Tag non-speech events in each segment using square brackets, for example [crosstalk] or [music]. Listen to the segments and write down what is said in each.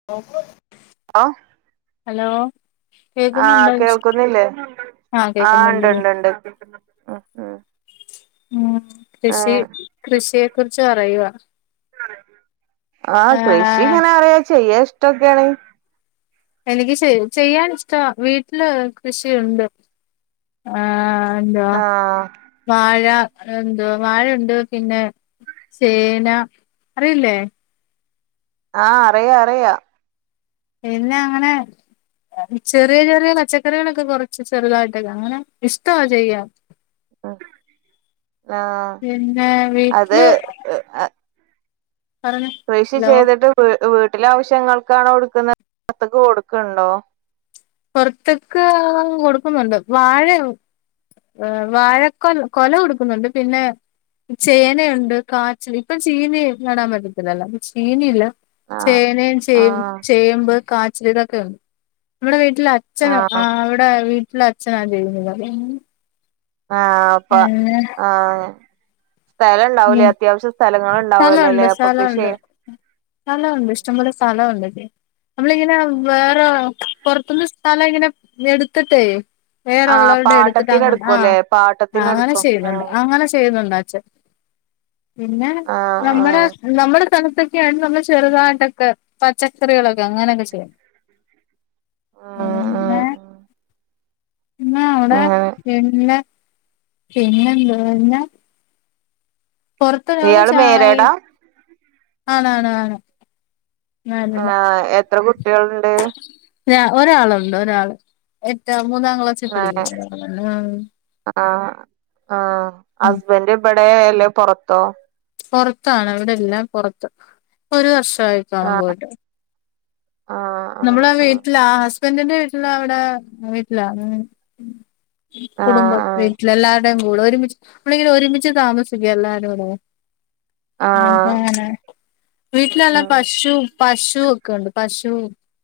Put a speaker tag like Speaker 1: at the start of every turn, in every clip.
Speaker 1: [inaudible]
Speaker 2: ആഹ്
Speaker 1: hello കേക്കുന്നുണ്ടോ
Speaker 2: ആഹ് കേൾക്കുന്നില്ലേ?
Speaker 1: ആ
Speaker 2: ആഹ്
Speaker 1: കേക്കുന്നുണ്ട്
Speaker 2: ണ്ട് ണ്ട് ണ്ട് [unintelligible]
Speaker 1: ഉം കൃഷി കൃഷിയെ കുറിച്ച് [unintelligible]
Speaker 2: ആഹ് കൃഷി
Speaker 1: ആ
Speaker 2: ഇങ്ങനെ അറിയ ചെയ്യാ ഇഷ്ട്ടൊക്കെയാണ്.
Speaker 1: എനിക്ക് ചെയ്യ ചെയ്യാൻ ഇഷ്ട വീട്ടില് കൃഷിയുണ്ട്. ആഹ് ന്താ
Speaker 2: ആഹ്
Speaker 1: വാഴ എന്തുവാ വാഴണ്ട് പിന്നെ ചേന അറിയില്ലേ.
Speaker 2: ആഹ് അറിയ അറിയ
Speaker 1: പിന്നെ അങ്ങനെ മിച്ചർ ചെറിയ പച്ചക്കറികളൊക്കെ കൊറച്ച് ചെറുതായിട്ടക്കെ അങ്ങനെ ഇഷ്ടമാ ചെയ്യാ.
Speaker 2: ഉം ആഹ്
Speaker 1: പിന്നെ
Speaker 2: അത്
Speaker 1: വീട്ടില് പറഞ്ഞ
Speaker 2: കൃഷി
Speaker 1: ഹലോ
Speaker 2: ചെയ്തിട്ട് വ് വീട്ട്ലെ ആവശ്യങ്ങൾക്കാണോ ഉടുക്കുന്ന ത്തക്ക് കൊടുക്ക്ണ്ടോ?
Speaker 1: പൊറത്ത്ക്ക് കൊടുക്കുന്നുണ്ട് വാഴ ഏഹ് വാഴക്കൊ കൊല കൊടുക്കുന്നുണ്ട് പിന്നെ ചേനയുണ്ട് കാച്ചിൽ ഇപ്പം ചീനി നടാൻ പറ്റത്തില്ലല്ലോ ചീനിയില്ല
Speaker 2: ആഹ്
Speaker 1: ചേനയും ചേ
Speaker 2: ആഹ്
Speaker 1: ചേമ്പ്, കാച്ചിൽ ഇതൊക്കെ ഉണ്ട് നമ്മുടെ വീട്ടിൽ അ അച്ഛന
Speaker 2: ആഹ്
Speaker 1: ആ അവടെ വീട്ട്ല് അച്ഛനാ ചെയ്യുന്നത്.
Speaker 2: ആഹ് പ്പ
Speaker 1: പിന്നെ
Speaker 2: ആഹ് സ്ഥലം ഇണ്ടാവൂലേ
Speaker 1: ഉം
Speaker 2: അത്യാവശ്യ സ്ഥലങ്ങൾ ഇണ്ടാവുലല്ലേ അപ്പൊ കൃഷി
Speaker 1: അല്ല ഇഷ്ടം പോലെ സ്ഥലം ഉണ്ട് നമ്മളങ്ങനെ വേറെ പൊറത്ത്ന്ന് സ്ഥലം ഇങ്ങനെ എടുത്ത്ട്ടേ
Speaker 2: ആഹ്
Speaker 1: വേറള്ളവരുടെ എടുത്തിട്ട്
Speaker 2: പാട്ടത്തിന്
Speaker 1: അങ്ങനെ
Speaker 2: എടുക്കുംല്ലേ
Speaker 1: ആഹ്
Speaker 2: പാട്ടത്തിന്
Speaker 1: അങ്ങനെ
Speaker 2: എടുക്കും
Speaker 1: ചെയ്യുന്നുണ്ട്
Speaker 2: ആഹ്
Speaker 1: അങ്ങനെ ചെയ്യുന്നുണ്ട് അച്ഛൻ. പിന്നെ നമ്മടെ
Speaker 2: ആഹ്
Speaker 1: നമ്മടെ സ്ഥലത്ത് [unintelligible] നമ്മൾ ചെറുതായിട്ടക്കെ പച്ചക്കറികളൊക്കെ അങ്ങനയൊക്കെ ചെയ്യും.
Speaker 2: ആഹ്
Speaker 1: പിന്നെ
Speaker 2: ആഹ് ആഹ്
Speaker 1: ന്ന
Speaker 2: ആഹ്
Speaker 1: അവടെ
Speaker 2: അങ്ങനെ
Speaker 1: [unintelligible] പൊറത്തനാവും
Speaker 2: ഇയാള് മേരേടാ
Speaker 1: ചായയും ആണാണ് ആണ് ആണാണ്
Speaker 2: ആഹ് എത്ര കുട്ടികൾണ്ട്
Speaker 1: ഒരാളുണ്ട് ഒരാള് എറ്റ മൂന്നാം ക്ലാസിൽ
Speaker 2: ആഹ്
Speaker 1: പഠിക്കുന്ന ഒരാള [unintelligible]
Speaker 2: ആഹ് ആഹ്
Speaker 1: ഉം
Speaker 2: ഹസ്ബന്റ് ഇബടെ എല്ലേ പൊറത്തോ
Speaker 1: പൊറത്താണ് ഇവിടെ ഇല്ല പൊറത്ത് ഒരു വർഷ ആയിക്കാണും
Speaker 2: ആഹ്
Speaker 1: പോയിട്ട് നമ്മളെ വീട്ടില ആഹ് ഹസ്ബന്റിന്റെ വീട്ടില അവിടെ വീട്ടിലാ ഉം ഉം കുടുംബത്ത്
Speaker 2: ആഹ്
Speaker 1: വീട്ടില് എല്ലാവരുടെേയും കൂടെ ഒരുമിച്ച് എപ്പളെങ്കിലും ഒരുമിച്ച് താമസിക്ക എല്ലാരും കൂടെ
Speaker 2: ആഹ് ആഹ്
Speaker 1: അതാണ് വീട്ടിലുള്ള പശു പശു ക്കണ്ട് പശു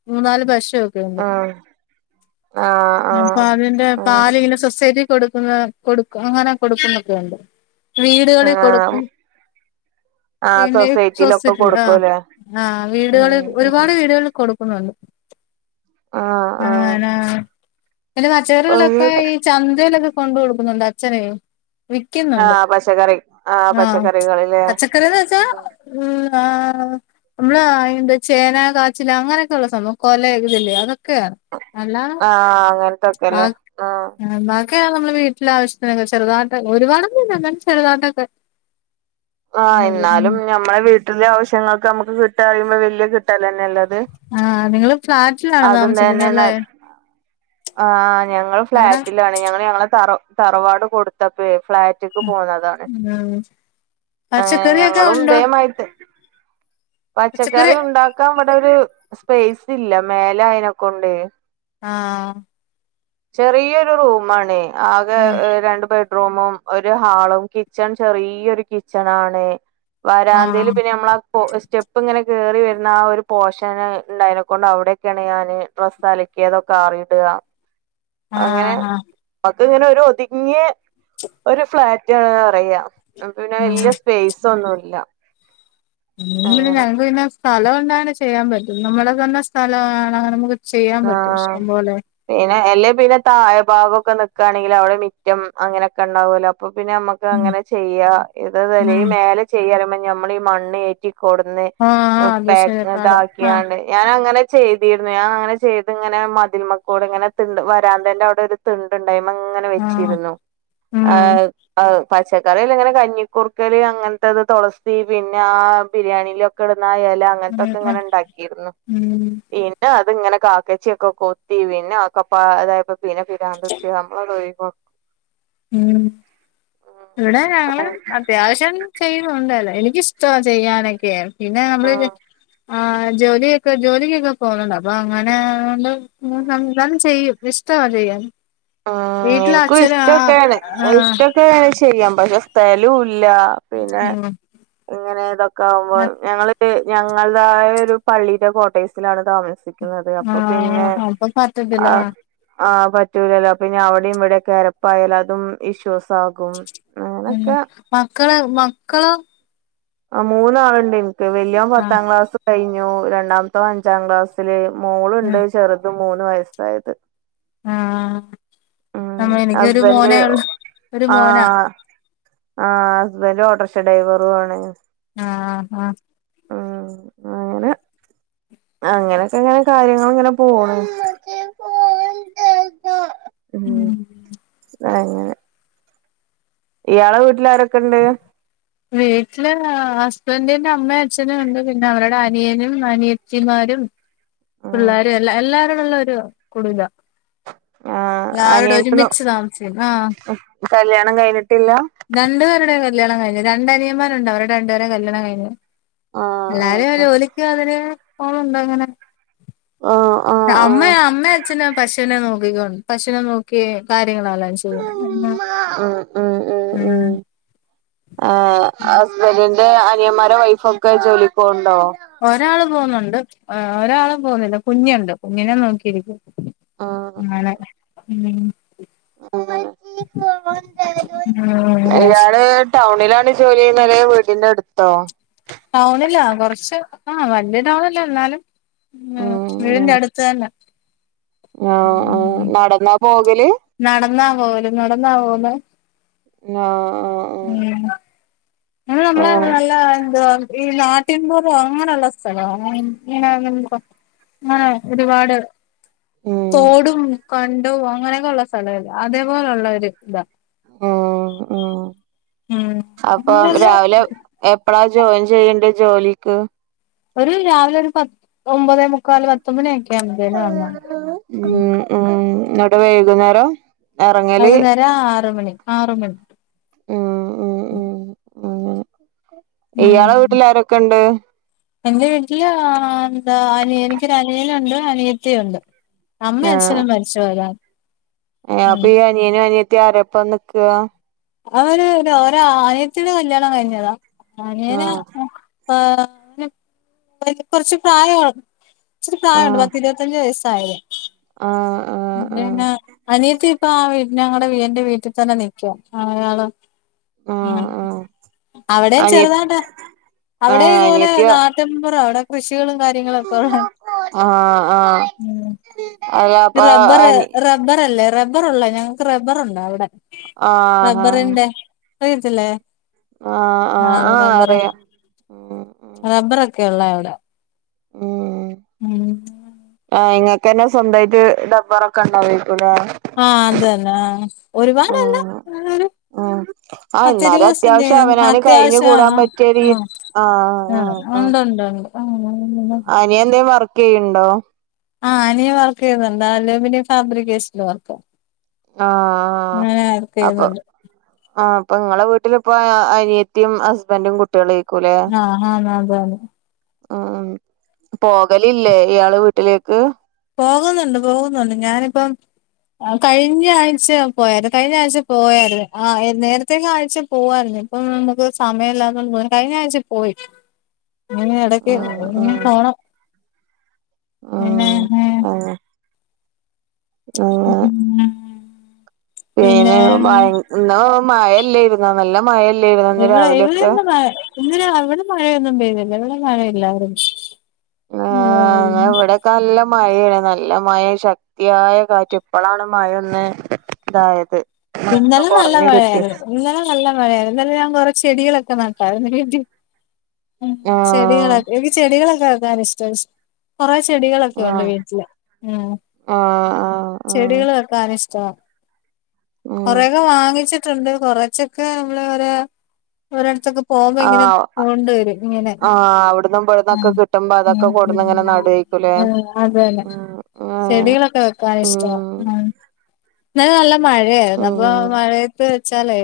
Speaker 1: മൂന്നാല് പശു ക്കെണ്ട്
Speaker 2: ആഹ് ഉം ആഹ് ആഹ്
Speaker 1: അപ്പൊ
Speaker 2: ആഹ്
Speaker 1: അതിന്റെ
Speaker 2: അങ്ങനെ
Speaker 1: പാല്ങ്ങനെ സൊസൈറ്റി കൊടുക്കുന്ന കൊടുക്ക അങ്ങനെ കൊടുക്കുന്ന ഒക്കെണ്ട് വീടുകളിൽ
Speaker 2: ആഹ്
Speaker 1: കൊടുക്കും
Speaker 2: ആഹ്
Speaker 1: പിന്നെ
Speaker 2: സൊസൈറ്റിയിലൊക്കെ
Speaker 1: ശ്വസിച്ചിട്ടില്ല ആഹ്
Speaker 2: കൊടുക്കൂല്ലേ
Speaker 1: ആഹ്
Speaker 2: ഉം
Speaker 1: വീടുകളിൽ
Speaker 2: ഉം
Speaker 1: ഒരുപാട് വീടുകളിൽ ഇപ്പം വന്നു
Speaker 2: ആഹ് ആഹ്
Speaker 1: [unintelligible]
Speaker 2: അങ്ങനെ
Speaker 1: ചന്തയിലൊക്കെ കൊണ്ട് കൊടുക്കുന്നുണ്ട് അച്ഛനെയ് വിക്കുന്നുണ്ട്
Speaker 2: ആഹ് പച്ചക്കറി
Speaker 1: ആഹ്
Speaker 2: പച്ചക്കറികളില്ലേ
Speaker 1: പച്ച ക്കറികള് വെച്ചാ ഉം ആഹ് നമ്മളെന്ത ചേന കാച്ചില് അങ്ങനെ ക്കൊള്ളെ സംഭവം കൊലെ തില്ലേ അതൊക്കെയാണ് അല്ലാ
Speaker 2: ആഹ് അങ്ങൻ
Speaker 1: ആഹ് [unintelligible] ഒക്കെയ നമ്മള് വീട്ടിലെ ആവശ്യത്തിനൊക്കെ ചെറുതാട്ട് ഒരുപാടൊന്നുല്ല ന്നാലും ചെറുതാട്ടൊക്കെ
Speaker 2: ആഹ് ഇന്നാലും ഞമ്മളെ വീട്ടിലെ ആവശ്യങ്ങൾക്ക്‌ നമ്മുക്ക് കിട്ട അറിയുമ്പോ വലിയ കിട്ടലന്നെ അല്ലെ അത്
Speaker 1: ആഹ് നിങ്ങള് ഫ്ളാറ്റിലാണോ
Speaker 2: ന
Speaker 1: താമസിക്കുന്നതല്ലേ
Speaker 2: ആഹ് ഞങ്ങള്
Speaker 1: അവിടെ
Speaker 2: ഫ്ളാറ്റിലാണ് ഞങ്ങള് ഞങ്ങളെ തറ തറവാട് കൊടുത്തപ്പയേ ഫ്ളാറ്റ്ക്ക് പോന്നതാണ്
Speaker 1: ആഹ്
Speaker 2: അങ്ങനെ
Speaker 1: പച്ചക്കറിയൊക്കെ
Speaker 2: ഞങ്ങളും
Speaker 1: ഉണ്ടോ
Speaker 2: ഇതേമായിട്ട് പച്ചക്കറി ഉണ്ടാക്കാൻ ഇവിടൊരു സ്പേസ് ഇല്ല മേലെ അയിനെ കൊണ്ടെയ്
Speaker 1: ആഹ്
Speaker 2: ചെറിയൊരു റൂമാണേ ആകെ
Speaker 1: ആഹ്
Speaker 2: ഏഹ് രണ്ട് ബെഡ് റൂമും ഒരു ഹാളും കിച്ചൺ ചെറിയൊരു കിച്ചൺ ആണേയ് വരാന്തേല്
Speaker 1: ആഹ്
Speaker 2: പിന്നെ നമ്മളാ [unintelligible] സ്റ്റെപ്പ് ഇങ്ങനെ കേറി വരുന്ന ആ ഒരു പോഷന് ഉണ്ടായേനെകൊണ്ട് അവിടെക്കെയാണ് ഞാന് ഡ്രസ്സ്‌ അലിക്കയതൊക്കെ ആറിയിട
Speaker 1: [inaudible]
Speaker 2: അങ്ങനെ
Speaker 1: ആഹ് ആഹ്
Speaker 2: അതൊക്കെ ഇങ്ങനെ ഒരു ഒതുങ്ങിയ ഒരു ഫ്ലാറ്റ് ആണ് അറിയ അത് പിന്നെ
Speaker 1: ഉം
Speaker 2: വല്യ സ്പേസൊന്നുല്ല
Speaker 1: പിന്നെ ഞങ്ങക്ക് പിന്നെ സ്ഥലം കൊണ്ടാണ് ചെയ്യാൻ പറ്റും നമ്മള തന്നെ സ്ഥലമാണ് അങ്ങനെ നമുക്ക് ചെയ്യാൻ പറ്റും
Speaker 2: ആഹ്
Speaker 1: ഇഷ്ടം പോലെ
Speaker 2: പിന്നെ അല്ലേ പിന്നെ താഴെ ഭാഗോക്കെ നിക്കണെങ്കിൽ അവിടെ മിറ്റം അങ്ങനെയൊക്കെ ഉണ്ടാവോല്ലോ അപ്പൊ പിന്നെ നമ്മക്ക്
Speaker 1: ഉം
Speaker 2: അങ്ങനെ ചെയ്യാ ഇത് അതല്ല
Speaker 1: ഉം
Speaker 2: ഈ മേലെ ചെയ്യ അറീമ്പം നമ്മള് ഈ മണ്ണ് ഏറ്റി കൊടുന്ന്
Speaker 1: ആഹ് ആഹ് അത്
Speaker 2: പാക്ക്
Speaker 1: ശരിപ്പാടാ ആഹ്
Speaker 2: ഇതാക്കിയാണ് ഞാൻ അങ്ങനെ ചെയ്തിരുന്നു ഞാൻ അങ്ങനെ ചെയ്തീരുന്നു ഞാൻ അങ്ങനെ ചെയ്ത് ഇങ്ങനെ മതിൽമ്മക്കുടെ ഇങ്ങനെ തിണ്ട് വരാന്തന്റെ അവിടെ ഒരു തിണ്ടുണ്ട് അയ്മങ്ങനെ
Speaker 1: ആഹ്
Speaker 2: വെച്ചിരുന്നു
Speaker 1: ഉം
Speaker 2: ആഹ് ആഹ് പച്ചക്കറിൽ ഇങ്ങനെ കഞ്ഞിക്കുർക്കല് അങ്ങനത്തെത് തൊളസി പിന്നെ ആ ബിരിയാണിയിലൊ ക്കെ ടുന്ന ആ എല അങ്ങനത്തൊക്കെ
Speaker 1: ഉം
Speaker 2: ഇങ്ങനെ ഉണ്ടാക്കിരുന്നു
Speaker 1: ഉം
Speaker 2: പിന്നെ അത്ങ്ങനെ കാക്കച്ചി ഒക്കെ കൊത്തി പിന്നെ ഒക്കപ്പ അതായപ്പം പിന്നെ പിരാന്ത് പിടിച്ച് നമ്മളത് ഒഴിവാക്കും
Speaker 1: ഊം ഇവടെ ഞങ്ങളും അത്യാവശ്യം ചെയ്യുന്നുണ്ടല്ലോ എനിക്കിഷ്ടവാ ചെയ്യാനൊക്കെയ് പിന്നെ നമ്മള്
Speaker 2: ഉം
Speaker 1: ആ ജോലിയൊക്കെ ജോലിക്കൊക്കെ പോണണ്ട് അപ്പൊ അങ്ങനെ ആയോണ്ട് [unintelligible] ചെയ്യും ഇഷ്ടവാ ചെയ്യാൻ
Speaker 2: ഉം
Speaker 1: വീട്ടില്
Speaker 2: എനിക്കും
Speaker 1: അച്ഛന് ആ
Speaker 2: ഇഷ്ടമൊക്കെയാണ്
Speaker 1: ആ
Speaker 2: ഇഷ്ടൊക്കെ ചെയ്യാം പക്ഷെ സ്ഥല്ല ഇല്ല പിന്നെ
Speaker 1: ഉം
Speaker 2: ഇങ്ങനെ ഇതൊക്കെ ആകുമ്പോ ഞങ്ങ ഞങ്ങളതായ ഒരു പള്ളിയുടെ കോട്ടഴ്സിലാണ് താമസുന്നത് നിക്കുന്നത് അപ്പൊ പിന്നെ
Speaker 1: ആഹ് അപ്പൊ പറ്റത്തില്ല
Speaker 2: ആഹ് ആഹ് പറ്റൂലല്ലോ പിന്നെ അവിടെയും ഇവിടെ കെരപ്പായാലും അതും ഇഷ്യൂസ് ആകും
Speaker 1: ഉം
Speaker 2: അങ്ങനൊക്കെ
Speaker 1: മക്കള് മക്കളോ
Speaker 2: ആഹ് മൂന്നാളുണ്ട് എനിക്ക് വല്യയോൻ
Speaker 1: ആഹ്
Speaker 2: പത്താം ക്ലാസ് കഴിഞ്ഞു രണ്ടാമത്തവൻ അഞ്ചാം ക്ലാസ്
Speaker 1: ഉം
Speaker 2: മോളുണ്ട് ചെറുതും മൂന്ന് വയസ്സായത്
Speaker 1: ആഹ്
Speaker 2: ഉം
Speaker 1: നമ്മ എനിക്കൊരു
Speaker 2: ഹസ്ബൻ്റ്
Speaker 1: മോനേ ഉള്ളു ഒരു മോനാ
Speaker 2: ആഹ് ആഹ് ഹസ്ബന്റ് ഓട്ടോറിക്ഷാ ഡ്രൈവറു ആണ്
Speaker 1: ആഹ് ആഹ്
Speaker 2: ഉം അങ്ങനെ അങ്ങനെയൊക്കെ ഇങ്ങനെ കാര്യങ്ങള് ഇങ്ങനെ പോണ്
Speaker 1: ഉം
Speaker 2: അങ്ങനെ ഇയാളെ വീട്ടിൽ ആരൊക്കെ ഉണ്ട്
Speaker 1: [inaudible] വീട്ടില് ഹസ്ബൻ്റിന്റെ അമ്മയും അച്ഛനും ഉണ്ട് പിന്നെ അവരുടെ അനിയനും അനിയത്തിമാരും
Speaker 2: ഉം
Speaker 1: പിള്ളേരും എല്ലാ എല്ലാരും ഒള്ള ഒരു കുടുംബാ
Speaker 2: ആ
Speaker 1: എല്ലാരും ഇവിടെ
Speaker 2: അനിയന്റെ
Speaker 1: ഒരുമിച്ച് താമസിക്കണ് ആഹ്
Speaker 2: കല്യാണം കഴിഞ്ഞിട്ടില്ല
Speaker 1: രണ്ടു പേരുടെ കല്യാണം കഴിഞ്ഞു രണ്ടനിയന്മാരുണ്ട് അവരുടെ രണ്ടുപേരുടെ കല്യാണം കഴിഞ്ഞു
Speaker 2: ആ ആ
Speaker 1: എല്ലാരെയും ജോലിക്ക് അവര് പോണുണ്ട് അങ്ങനെ
Speaker 2: ആ ആ ആ ആ
Speaker 1: അമ്മയാ അമ്മേ അച്ഛനാ പശു പശുനെ നോക്കിക്കണ്ട് പശുനെ നോക്കി കാര്യങ്ങളെല്ലാം ചെയ്യും ഉം
Speaker 2: ഉം ഉം ഹസ്ബൻന്റെ അനിയന്മാരെ വൈഫോ ഒക്കെ ജോലിക്ക് പോണുണ്ടോ
Speaker 1: ഒരാൾ പോന്നുണ്ട് ഒരാള് പോകുന്നില്ല കുഞ്ഞുണ്ട് കുഞ്ഞിനെ നോക്കിയിരിക്കും അങ്ങനെ ഉം
Speaker 2: [inaudible]
Speaker 1: ഉം
Speaker 2: ടൗണിലാണ് ജോലി ചെയ്യുന്നത് അതോ വീടിന്റെ അടുത്തോ
Speaker 1: ടൗണിലാ കുറച്ച് ആഹ വലിയ ടൗണല്ല എന്നാലും ഉം വീടിന്റെ അടുത്ത് തന്നെ
Speaker 2: ആഹ് ആഹ്
Speaker 1: ഉം
Speaker 2: നടന്നാ പോകല്
Speaker 1: നടന്നാ പോകല് നടന്നാ പോവ്ന്നെ
Speaker 2: ആഹ് ആഹ് ആഹ് ആഹ്
Speaker 1: ഉം നമ്മള നല്ല എന്തുവാ ഈ നാട്ടിൻപുറം അങ്ങനെയുള്ള സ്ഥലവാ ഇങ്ങനെ നമുക്ക് ആഹ് ഒരുപാട്
Speaker 2: ഉം
Speaker 1: തോടും ബണ്ടും അങ്ങനെയൊക്കെ ഉള്ള സ്ഥലേല്ല അതേപോലെയുള്ള ഒരു ഇതാ
Speaker 2: ഉം ഉം
Speaker 1: ഉം
Speaker 2: അപ്പം
Speaker 1: അങ്ങനല്ല
Speaker 2: രാവിലെ എപ്പഴാ ജോയിൻ ചെയ്യണ്ടേ ജോലിക്ക്
Speaker 1: ഒരു രാവിലെ ഒരു പത്ത് ഒമ്പതേ മുക്കാല് പത്തുമണിയൊക്കെ അവുമ്പോഴ് വന്നാണ്
Speaker 2: ഉം ഉം എന്നിട്ട് വൈകുന്നേരോ
Speaker 1: വൈകുന്നേരം ആറ് മണി ആറ് മണി
Speaker 2: ഉം ഉം ഉം ഉം ഇയാളെ
Speaker 1: ഉം
Speaker 2: വീട്ടിൽ ആരൊക്കെ ഉണ്ട്
Speaker 1: എന്റെ വീട്ടില് എന്താ അനി എനിക്കൊരു അനിയനുണ്ട് അനിയത്തിയുണ്ട് അമ്മേം
Speaker 2: ആഹ്
Speaker 1: അച്ഛനും മരിച്ചു പോയതാ
Speaker 2: അപ്പൊ
Speaker 1: ഉം
Speaker 2: ഈ അനിയനും അനിയത്തിയും ആരപ്പം നിക്കുക
Speaker 1: അവന് ഒര് ഒരനിയത്തിടെ കല്യാണം കഴിഞ്ഞതാ അനിയന്
Speaker 2: ആഹ്
Speaker 1: ഉം ആഹ് അവന് [unintelligible] കൊറച്ച് പ്രായാ ഇച്ചിരി പ്രായണ്ട്
Speaker 2: ആഹ്
Speaker 1: പത്തിരുപത്തിയഞ്ച് വയസ്സായതാ
Speaker 2: ആഹ് ആഹ്
Speaker 1: [unintelligible] അനിയത്തി ഇപ്പ ആ വീ ഞങ്ങടെ വീ എൻ്റെ വീട്ടി തന്നെ നിക്കുവാ അയാളും ഉം
Speaker 2: ആഹ് ആഹ് ആഹ്
Speaker 1: അവിടെയും
Speaker 2: അനിയ
Speaker 1: ചെറുതായിട്ട് അവിടെ
Speaker 2: ആഹ്
Speaker 1: ഇതുപോലെ
Speaker 2: അനിയത്തിയോ
Speaker 1: നാട്ട് [unintelligible] അവിടെ കൃഷികളും കാര്യങ്ങളൊക്കെ ഒള്ളയാ
Speaker 2: ആഹ് ആഹ് [unintelligible] അനി
Speaker 1: റബ്ബറല്ലേ റബ്ബർ ഒള്ളാ ഞങ്ങക്ക് റബ്ബറുണ്ടവിടെ
Speaker 2: ആഹ് ആഹ്
Speaker 1: റബ്ബറിന്റെ [unintelligible] ച്ചല്ലേ
Speaker 2: ആഹ്
Speaker 1: ആഹ് [unintelligible]
Speaker 2: ഉം ഉം
Speaker 1: റബ്ബറക്കെ ഇള്ളയാ അവിടെ?
Speaker 2: ഉം
Speaker 1: ഉം.
Speaker 2: ആഹ് ഇങ്ങക്കന്നെ സ്വന്തായിട്ട് ഡബറൊക്കെ ഇണ്ടാവായിക്കുവല്ലേ
Speaker 1: ആഹ് അത് തന്നെ ആഹ് ഒരുപാടല്ല
Speaker 2: ആഹ്
Speaker 1: എന്നാലും
Speaker 2: ഉം ആഹ് എന്നാലും
Speaker 1: പത്തിരുപത് സെൻ്റ്
Speaker 2: അത്യാവശ്യം അവനാന് കഴിഞ്ഞു
Speaker 1: അത്യാവശ്യ
Speaker 2: കൂടാൻ
Speaker 1: ആഹ്
Speaker 2: പറ്റിയ രീ
Speaker 1: ആഹ് ആഹ് ഒണ്ട് ഒണ്ട് ഒണ്ട്
Speaker 2: നിയേന്തെ വർക്ക് ചെയ്യണ്ടോ?
Speaker 1: ആഹ് അനിയൻ വർക്ക് ചെയ്യുന്നുണ്ട് അലൂമിനിയം ഫാബ്രിക്കേഷൽ വർക്ക്
Speaker 2: ആഹ്
Speaker 1: അങ്ങനെ
Speaker 2: ആഹ്
Speaker 1: വർക്ക് ചെയ്യുന്നുണ്ട്
Speaker 2: അപ്പം ആഹ് അപ്പൊ ഇങ്ങളെ വീട്ടിലിപ്പാ ആഹ് അനിയത്തിയും ഹസ്ബൻ്റും കു ട്ടികളായിരിക്കൂല്ലേ
Speaker 1: ആഹ് ആന്ന് അതാണ്
Speaker 2: ഉം പോകലില്ലേ ഇയാള് വീട്ടിലേക്ക്
Speaker 1: പോകുന്നുണ്ട് പോകുന്നുണ്ട് ഞാനിപ്പം ആഹ് കഴിഞ്ഞ ആഴ്ച്ച പോയായിരുന്നു കഴിഞ്ഞ ആഴ്ച്ച പോയായിരുന്നു ആഹ് എ നേരത്തെക്കെ ആഴ്ച പോവായിരുന്നു ഇപ്പോ നമ്മക്ക് സമയം ഇല്ലാത്ത കൊണ്ട് കഴിഞ്ഞ ആഴ്ച്ച പോയി ഇങ്ങനെ എടക്ക്
Speaker 2: ഉം ഉം
Speaker 1: [unintelligible] പോണം പിന്നെ ഏ,
Speaker 2: ആഹ്
Speaker 1: ഉം മം മ്മ്മ്
Speaker 2: പിന്നെ ഭയ ഇന്ന് മയല്ലായിരുന്നോ നല്ല മയല്ലായിരുന്നോ ഇന്ന്
Speaker 1: ഇവിടെ
Speaker 2: രാവിലെയൊക്കെ
Speaker 1: ഇവിടെന്നും മഴ ഇന്നലെ ഇവിടെ മഴയൊന്നും പെയ്തില്ല ഇവിടെ മഴ ഇല്ലാരുന്ന് ഉം
Speaker 2: ക്ക നല്ല മഴയാണ് നല്ല മഴേം ശക് ശക്തിയായ കാറ്റും ഇപ്പഴാണ് മഴ ഒന്ന് ഇതായത് മഴ ഒന്ന്
Speaker 1: ഇന്നലെ നല്ല
Speaker 2: കൊറഞ്ഞ് കിട്ടി
Speaker 1: മഴയായിരുന്നു ഇന്നലെ നല്ല മഴയായിരുന്നു ഇന്നലെ ഞാൻ കൊറെ ചെടികളൊക്കെ നട്ടാ [unintelligible]
Speaker 2: ആഹ്
Speaker 1: ചെടികളെ എനിക്ക് ചെടികളൊക്കെ വെക്കാൻ ഇഷ്ട്ടാ [unintelligible] കൊറെ ചെടികളൊക്കെ ഒണ്ട്
Speaker 2: ആഹ്
Speaker 1: വീട്ടില് ആഹ്
Speaker 2: ആഹ് ആഹ് ആഹ്
Speaker 1: ചെടികൾ വെക്കാൻ ഇഷ്ട്ടവാ
Speaker 2: ഉം
Speaker 1: കൊറെയൊക്കെ വാങ്ങിച്ച് റ്റൊണ്ട് കൊറച്ചൊക്കെ നമ്മള് ഒര് ഓരോടുത്തൊക്കെ പോകുമ്പോ ഇങ്ങനെ
Speaker 2: ആഹ്
Speaker 1: കൊണ്ട് വരും [unintelligible] ഇങ്ങനെ
Speaker 2: ആഹ് അവിടന്നും ഇവിടന്നൊക്കെ
Speaker 1: [unintelligible]
Speaker 2: കിട്ടുമ്പോ അതൊക്കെ കൊടുന്ന് ഇങ്ങനെ നടുവായിരിക്കൂലേ
Speaker 1: അതല്ലെ
Speaker 2: ഉം ഉം
Speaker 1: ചെടികളൊക്കെ വെക്കാൻ ഇഷ്ട്ടവാ ആഹ് ഇന്നലെ നല്ല
Speaker 2: ഉം
Speaker 1: മഴയായിരുന്നു അപ്പൊ
Speaker 2: ഉം
Speaker 1: മഴയത്ത് വെച്ചാലേ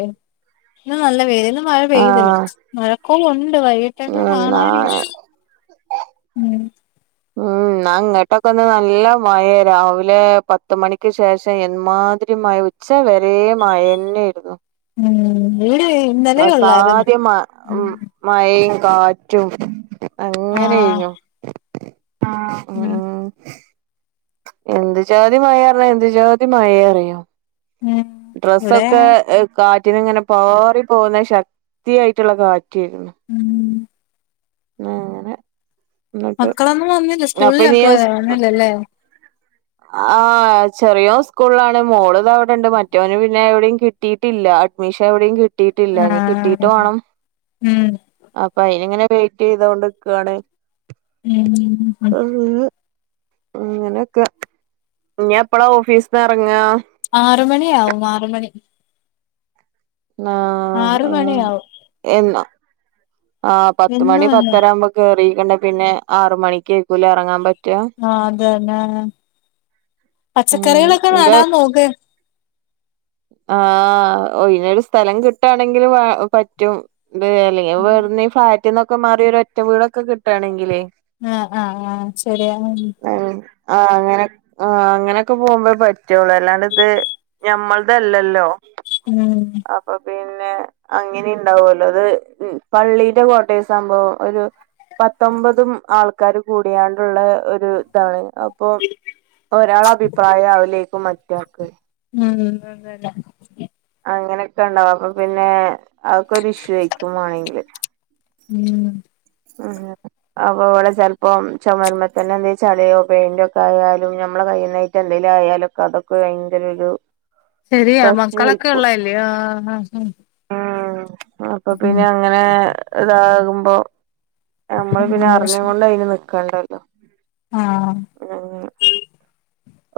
Speaker 1: ഇന്ന് നല്ല വെയിലും ന്ന് മഴ പെയ്തില്ല
Speaker 2: ആഹ്
Speaker 1: മഴക്കോളൊണ്ട് വൈകിട്ടേന് കാണുവായിരിക്കും
Speaker 2: എന്നാ
Speaker 1: ഉം
Speaker 2: ഇന്നാ ഇങ്ങട്ടൊക്കെ ഇന്ന് നല്ല മഴേ രാവിലെ പത്ത് മണിക്ക് ശേഷം എമ്മാതിരി മഴേ ഉച്ച് ഉച്ച വെരെ മയന്നെ ആയിരുന്നു
Speaker 1: ഉം [unintelligible] ഉള്ളായിരുന്നു
Speaker 2: അസാധ്യ മ ഉം മഴയും കാറ്റും
Speaker 1: ആഹ്
Speaker 2: അങ്ങനേയ്നു
Speaker 1: ഉം
Speaker 2: എന്ത് ജാതി മഴേറ്ഞ്ഞാ എന്ത് ജാതി മഴേ അറിയോ
Speaker 1: ഉം ഇവിടെ
Speaker 2: ഡ്രസ്സൊക്കെ കാറ്റിന്ങ്ങനെ പാറി പോവുന്നെ ശക്തിയായിട്ട്ള്ള കാ [unintelligible]
Speaker 1: ഉം
Speaker 2: അങ്ങെനെ
Speaker 1: മക്കളൊന്നും വന്നില്ലേ സ്കൂളിലൊക്കെ പോയെ
Speaker 2: ഇനി
Speaker 1: വന്നില്ലല്ലേ
Speaker 2: ആഹ് ചെറിയോൻ സ്കൂള്ലാണ് മോള് താ വിടെണ്ട് മ റ്റാേന് പിന്നെ എവ്ടിം കിട്ടീട്ടില്ല അഡ്മിഷൻ എവ്ടിം കി ട്ടീട്ടില്ലാ ഇനി കിട്ടീട്ട്
Speaker 1: ആഹ്
Speaker 2: വാണം
Speaker 1: ഉം
Speaker 2: അപ്പ അയ്ന്ങ്ങെനെ വെയ്റ്റെയ്താേണ്ട്ക്കാണ്
Speaker 1: ഊം ഉം
Speaker 2: [unintelligible] അങ്ങനാെക്കെ ഇഞ്ഞെപ്പളാ ഓഫീസ്ന്ന് എറെങ്ങാ
Speaker 1: ആറ് മണ്യാവും ആറ് മണി
Speaker 2: ആഹ്
Speaker 1: ആറ്
Speaker 2: ആഹ്
Speaker 1: മണിയാവും
Speaker 2: എന്നാ ആഹ് പത്തുമണി
Speaker 1: എന്നും എന്നും
Speaker 2: പത്തരാവ്മ്പ കേറിക്ക്ണ്ടെ പിന്നെ ആറു മണിക്കേയ്കുലെ എറെങ്ങാം പ
Speaker 1: ആഹ് അത് തന്നെ
Speaker 2: ഉം
Speaker 1: പച്ചക്കറികളൊക്കെ
Speaker 2: എന്താ
Speaker 1: നടാൻ നോക്ക്
Speaker 2: ആഹ് ഒയ്ഞ്ഞൊരു സ്ഥലം കിട്ടാണെങ്കില് പ പറ്റും തായാലേ വെട്ന്ന് ഈ ഫ്ളാറ്റ്ന്നൊക്കെ മാറി ഒര് ഒറ്റ വീടൊക്കെ കിട്ടാണെങ്കിലേ
Speaker 1: ആഹ് ആഹ് ആഹ് ശെര്യാണ്
Speaker 2: ആഹ് അങ്ങെനെ ആഹ് അങ്ങെനെക്കെ പോകുമ്പേ പറ്റൊള്ളൂ അല്ലാണ്ട്ത് ഞമ്മൾ തെല്ലെല്ലോ
Speaker 1: ഊം
Speaker 2: അപ്പൊ പിന്നെ അങ്ങനിം ണ്ടാവാേല്ലോ ത് പള്ളീടെ കോട്ടെയ്സ്മ്പോ ഒരു പത്തൊമ്പതും ആൾക്കാര് കൂട്യാണ്ട്ള്ളെ ഒരു താണ് അപ്പം ഒരാളഭിപ്രായാവ്‌ലേക്കും മറ്റാക്ക്
Speaker 1: ഉം അതേലേ
Speaker 2: അങ്ങെനെക്കെണ്ടാവും അപ്പൊ പിന്നെ അതൊക്കൊ ഇഷ്യൂ ആയിക്കും വാണെങ്കില്
Speaker 1: ഉം
Speaker 2: അങ്ങെനെ അപ്പൊ വടെ ചെൽപ്പം ചൊമര്മ്മേ തന്നെ എന്തേം ചള്യോ പെയിന്റാെക്കായാലും ഞമ്മളെ കയ്യ്ന്നാ റ്റ് എന്തേലും ആയാലൊക്കെ അതൊക്കെ ഭയെങ്കെരൊരു
Speaker 1: ശെരിയാ മക്കളൊക്കെ ഉള്ളല്ലേ ആഹ് ഹാ ഹും
Speaker 2: അപ്പൊ പിന്നെ അങ്ങെനേ താകുമ്പോ ഞമ്മള് പിന്നെ അർഞ്ഞ്ങ്കൊണ്ട് അയ്ന് നിക്കണ്ടൽ
Speaker 1: ആഹ്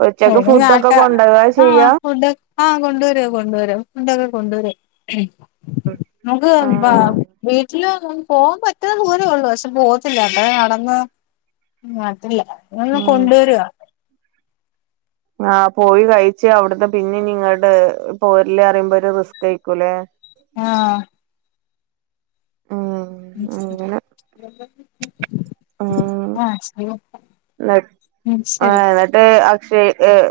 Speaker 2: ഉച്ചക്ക്
Speaker 1: [unintelligible] കാട്ട
Speaker 2: ഫുഡൊക്കെ കൊണ്ടോവാ
Speaker 1: ആഹ്
Speaker 2: ചെയ്യാ
Speaker 1: ഫുഡാെ ആഹ് കൊണ്ട് വരും കൊണ്ട് വരും ഫുണ്ടൊക്കെ കൊണ്ട് വരും നമ്ക്ക് ബാ
Speaker 2: ആഹ്
Speaker 1: ബീച്ചില് വന്ന് പോവാൻ പറ്റ്ന്നെ ദൂരേയൊള്ളൂ പക്ഷെ പോവത്തില്ല അതങ്ങ് നടന്ന് [unintelligible] ണില്ല ഇങ്ങള്ന്നാ
Speaker 2: ഉം
Speaker 1: കൊണ്ട് വരോ
Speaker 2: ആഹ് പോയി കഴിച്ച് അവ്ട്ന്ന് പിന്നിംഞ്ഞ്ങ്ങട്ട് പോര്ല് അറീമ്പാെര് റിസ്കെയ്ക്കുലേ
Speaker 1: ആഹ്
Speaker 2: ഉം അങ്ങനെ
Speaker 1: [unintelligible]
Speaker 2: ഉം
Speaker 1: ആഹ് ശരി
Speaker 2: ന്നട്
Speaker 1: ഉം ശരി
Speaker 2: ഏഹ് ന്നട്ട് അക്ഷെയേക്ക്